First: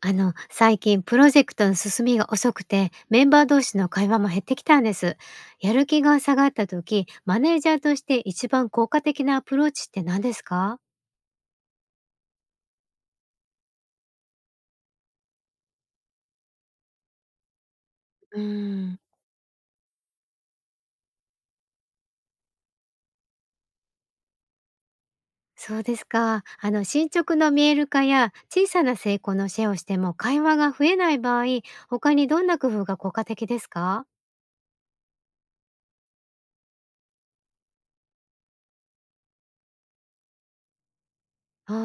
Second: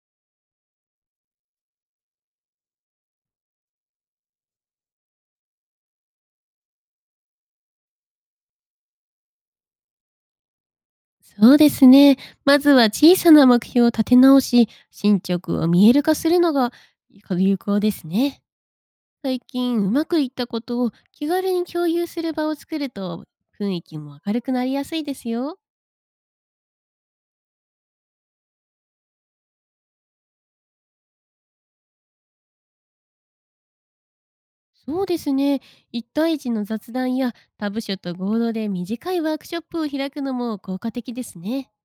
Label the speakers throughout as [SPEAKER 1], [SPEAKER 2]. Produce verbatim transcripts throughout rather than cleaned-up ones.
[SPEAKER 1] あの、最近プロジェクトの進みが遅くて、メンバー同士の会話も減ってきたんです。やる気が下がった時、マネージャーとして一番効果的なアプローチって何ですか？
[SPEAKER 2] そうですね。まずは小さな目標を立て直し、進捗を見える化するのが有効です
[SPEAKER 1] うー
[SPEAKER 2] ね。
[SPEAKER 1] ん、
[SPEAKER 2] 最近うまくいったことを気軽に共有する場を作ると、雰囲気も明るくなりやすいですよ。
[SPEAKER 1] そうですか。あの、進捗の見える化や小さな成功のシェアをしても会話が増えない場合、他にどんな工夫が効果的ですか？
[SPEAKER 2] そうですね。一対一の雑談や、他部署と合同で短いワークショップを開くのも効果的ですね。
[SPEAKER 1] ああ、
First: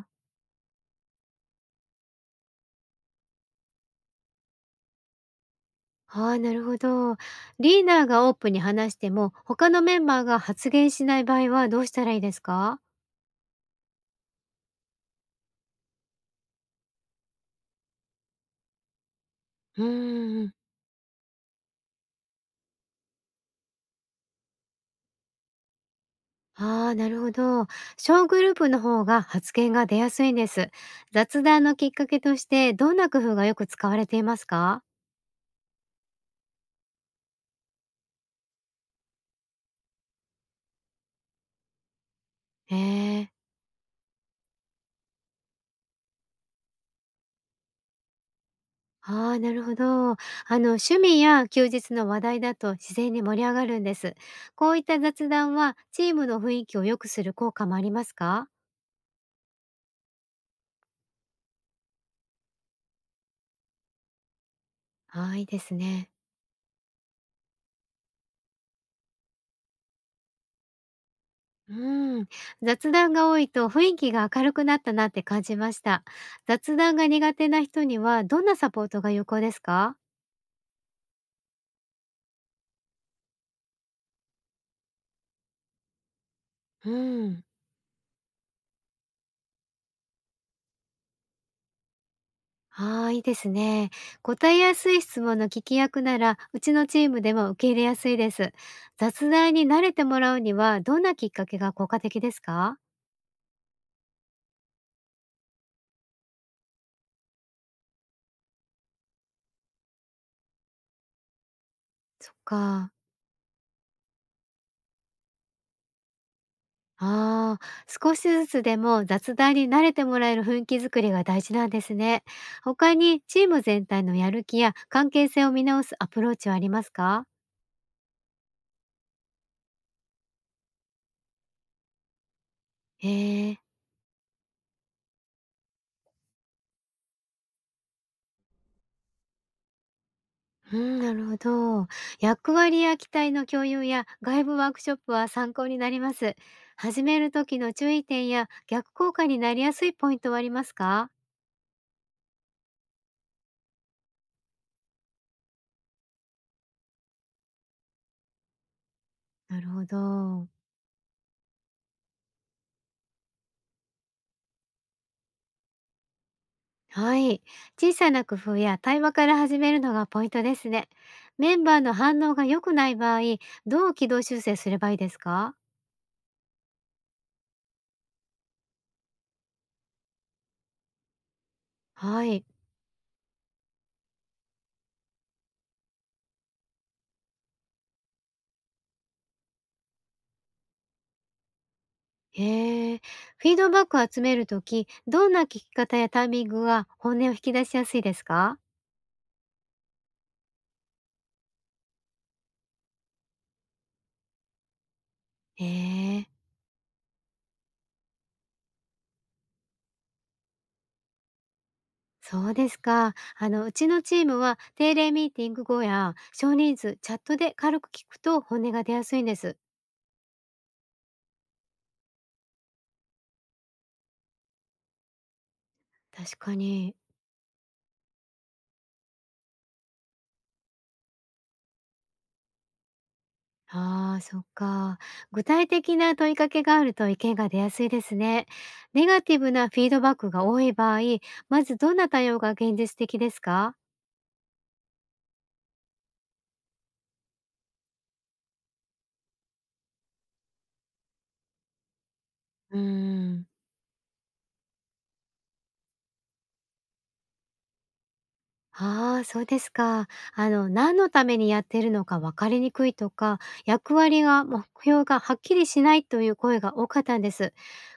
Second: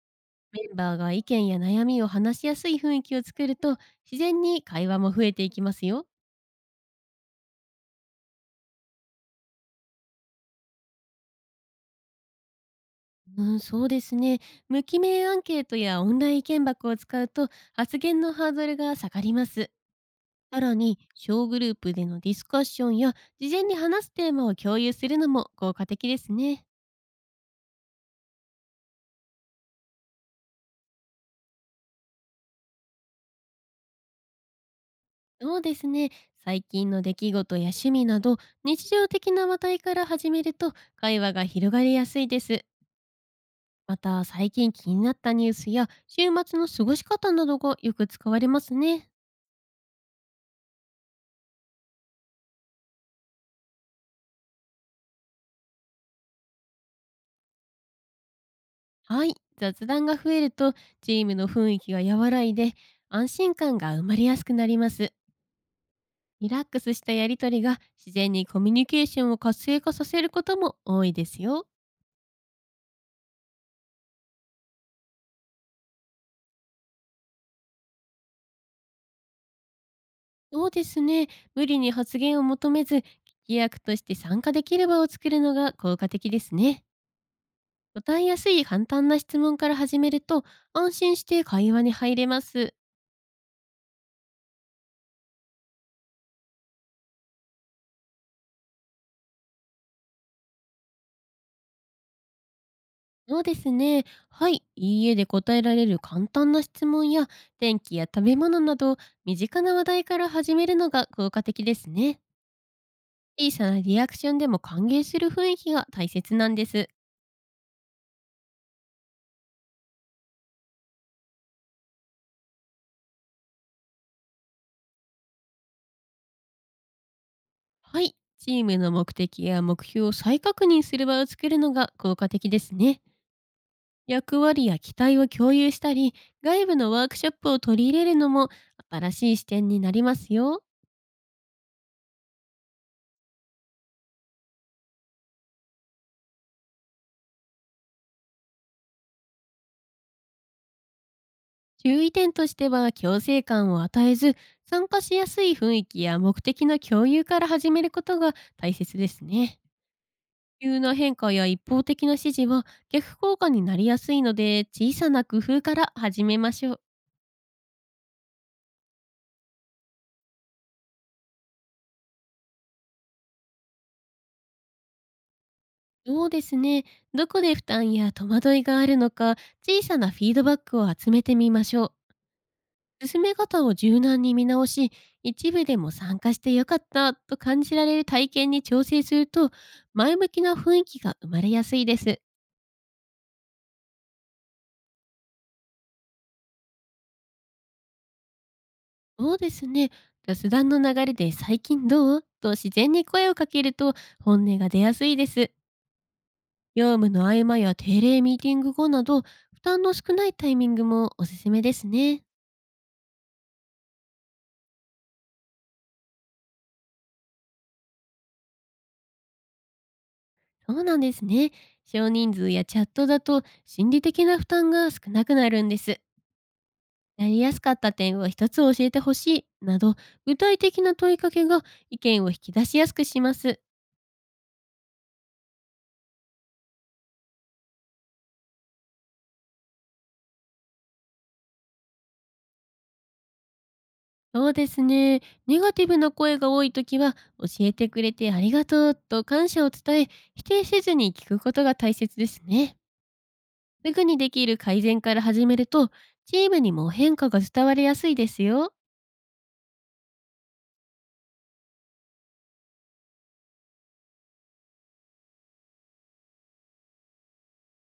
[SPEAKER 1] あ
[SPEAKER 2] メンバーが意見や悩みを話しやすい雰囲気を作ると、自然に会話も増えていきますよ。
[SPEAKER 1] ーあー、なるほど。リーダーがオープンに話しても、他のメンバーが発言しない場合はどうしたらいいですか？
[SPEAKER 2] うん、そうですね。無記名アンケートやオンライン意見箱を使うと、発言のハードルが下がります。
[SPEAKER 1] うーん。
[SPEAKER 2] さらに、小グループでのディスカッションや、事前に話すテーマを共有するのも効果的ですね。
[SPEAKER 1] ああ、なるほど。小グループの方が発言が出やすいんです。雑談のきっかけとして、どんな工夫がよく使われていますか？
[SPEAKER 2] そうですね。最近の出来事や趣味など、日常的な話題から始めると会話が広がりやすいです。
[SPEAKER 1] へえ。
[SPEAKER 2] また、最近気になったニュースや週末の過ごし方などがよく使われますね。
[SPEAKER 1] ああ、なるほど。あの、趣味や休日の話題だと自然に盛り上がるんです。こういった雑談は、チームの雰囲気を良くする効果もありますか？
[SPEAKER 2] はい、雑談が増えると、チームの雰囲気が和らいで安心感が生まれやすくなります。
[SPEAKER 1] ああ、いいですね。
[SPEAKER 2] リラックスしたやりとりが自然にコミュニケーションを活性化させることも多いですよ。
[SPEAKER 1] うん。雑談が多いと雰囲気が明るくなったなって感じました。雑談が苦手な人には、どんなサポートが有効ですか？
[SPEAKER 2] そうですね。無理に発言を求めず、聞き役として参加できる場を作るのが効果的ですね。
[SPEAKER 1] うん。
[SPEAKER 2] 答えやすい簡単な質問から始めると、安心して会話に入れます。
[SPEAKER 1] ああ、いいですね。答えやすい質問の聞き役なら、うちのチームでも受け入れやすいです。雑談に慣れてもらうには、どんなきっかけが効果的ですか？
[SPEAKER 2] そうですね。はい、いいえで答えられる簡単な質問や、天気や食べ物など、身近な話題から始めるのが効果的ですね。
[SPEAKER 1] そっか。
[SPEAKER 2] 小さなリアクションでも歓迎する雰囲気が大切なんです。
[SPEAKER 1] ああ、少しずつでも雑談に慣れてもらえる雰囲気づくりが大事なんですね。他にチーム全体のやる気や関係性を見直すアプローチはありますか？
[SPEAKER 2] はい、チームの目的や目標を再確認する場を作るのが効果的ですね。
[SPEAKER 1] へえ。
[SPEAKER 2] 役割や期待を共有したり、外部のワークショップを取り入れるのも新しい視点になりますよ。
[SPEAKER 1] うん、なるほど。役割や期待の共有や外部ワークショップは参考になります。始める時の注意点や逆効果になりやすいポイントはありますか？
[SPEAKER 2] 注意点としては、強制感を与えず、参加しやすい雰囲気や目的の共有から始めることが大切です
[SPEAKER 1] な
[SPEAKER 2] ね。
[SPEAKER 1] るほど。
[SPEAKER 2] 急な変化や一方的な指示は逆効果になりやすいので、小さな工夫から始めましょう。
[SPEAKER 1] はい。小さな工夫や対話から始めるのがポイントですね。メンバーの反応が良くない場合、どう軌道修正すればいいですか？
[SPEAKER 2] そうですね。どこで負担や戸惑いがあるのか、小さなフィードバックを集めてみましょう。
[SPEAKER 1] はい。
[SPEAKER 2] 進め方を柔軟に見直し、一部でも参加してよかったと感じられる体験に調整すると、前向きな雰囲気が生まれやすいです。
[SPEAKER 1] へえ。フィードバックを集めるとき、どんな聞き方やタイミングが本音を引き出しやすいですか？
[SPEAKER 2] そうですね。雑談の流れで最近どうと自然に声をかけると、本音が出やすいです。
[SPEAKER 1] へえ。
[SPEAKER 2] 業務の合間や定例ミーティング後など、負担の少ないタイミングもおすすめですね。
[SPEAKER 1] そうですか。あの、うちのチームは定例ミーティング後や少人数チャットで軽く聞くと本音が出やすいんです。
[SPEAKER 2] そうなんですね。少人数やチャットだと、心理的な負担が少なくなるんです。
[SPEAKER 1] 確かに。
[SPEAKER 2] やりやすかった点を一つ教えてほしいなど、具体的な問いかけが意見を引き出しやすくします。
[SPEAKER 1] ああ、そっか。具体的な問いかけがあると意見が出やすいですね。ネガティブなフィードバックが多い場合、まずどんな対応が現実的ですか？
[SPEAKER 2] そうですね。ネガティブな声が多いときは、教えてくれてありがとうと感謝を伝え、否定せずに聞くことが大切ですね。
[SPEAKER 1] うーん。
[SPEAKER 2] すぐにできる改善から始めると、チームにも変化が伝わりやすいですよ。
[SPEAKER 1] ああ、そうですか。あの、何のためにやってるのか分かりにくいとか、役割が、目標がはっきりしないという声が多かったんです。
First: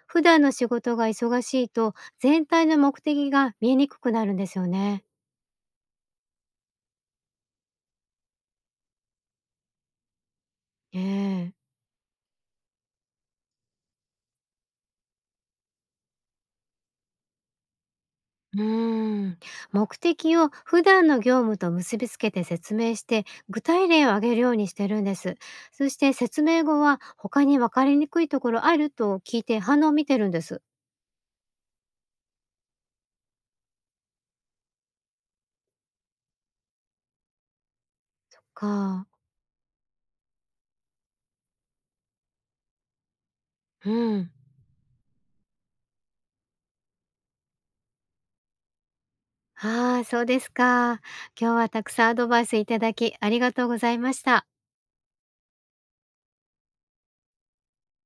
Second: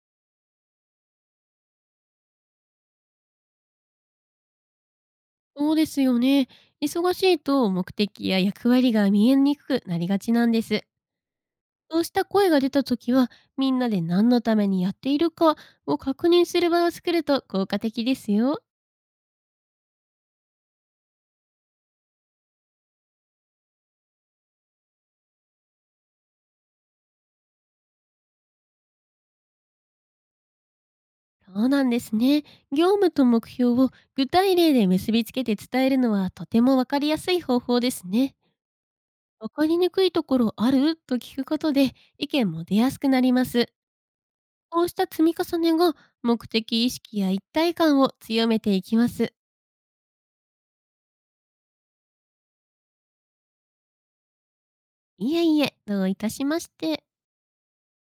[SPEAKER 1] 普段の仕事が忙しいと、全体の目的が見えにくくなるんですよね。
[SPEAKER 2] そうですよね。忙しいと目的や役割が見えにくくなりがちなんです。
[SPEAKER 1] ええ。
[SPEAKER 2] そうした声が出たときは、みんなで何のためにやっているかを確認する場を作ると効果的です
[SPEAKER 1] う
[SPEAKER 2] よ。
[SPEAKER 1] ーん。目的を普段の業務と結びつけて説明して、具体例を挙げるようにしてるんです。そして説明後は、他に分かりにくいところあると聞いて反応を見てるんです。
[SPEAKER 2] そうなんですね。業務と目標を具体例で結びつけて伝えるのは、とてもわかりやすい方法ですね。
[SPEAKER 1] か。
[SPEAKER 2] わかりにくいところあると聞くことで、意見も出やすくなります。
[SPEAKER 1] うん。
[SPEAKER 2] こうした積み重ねが、目的意識や一体感を強めていきます。
[SPEAKER 1] ああ、そうですか。今日はたくさんアドバイスいただき、ありがとうございました。
[SPEAKER 2] いえいえ、どういたしまして。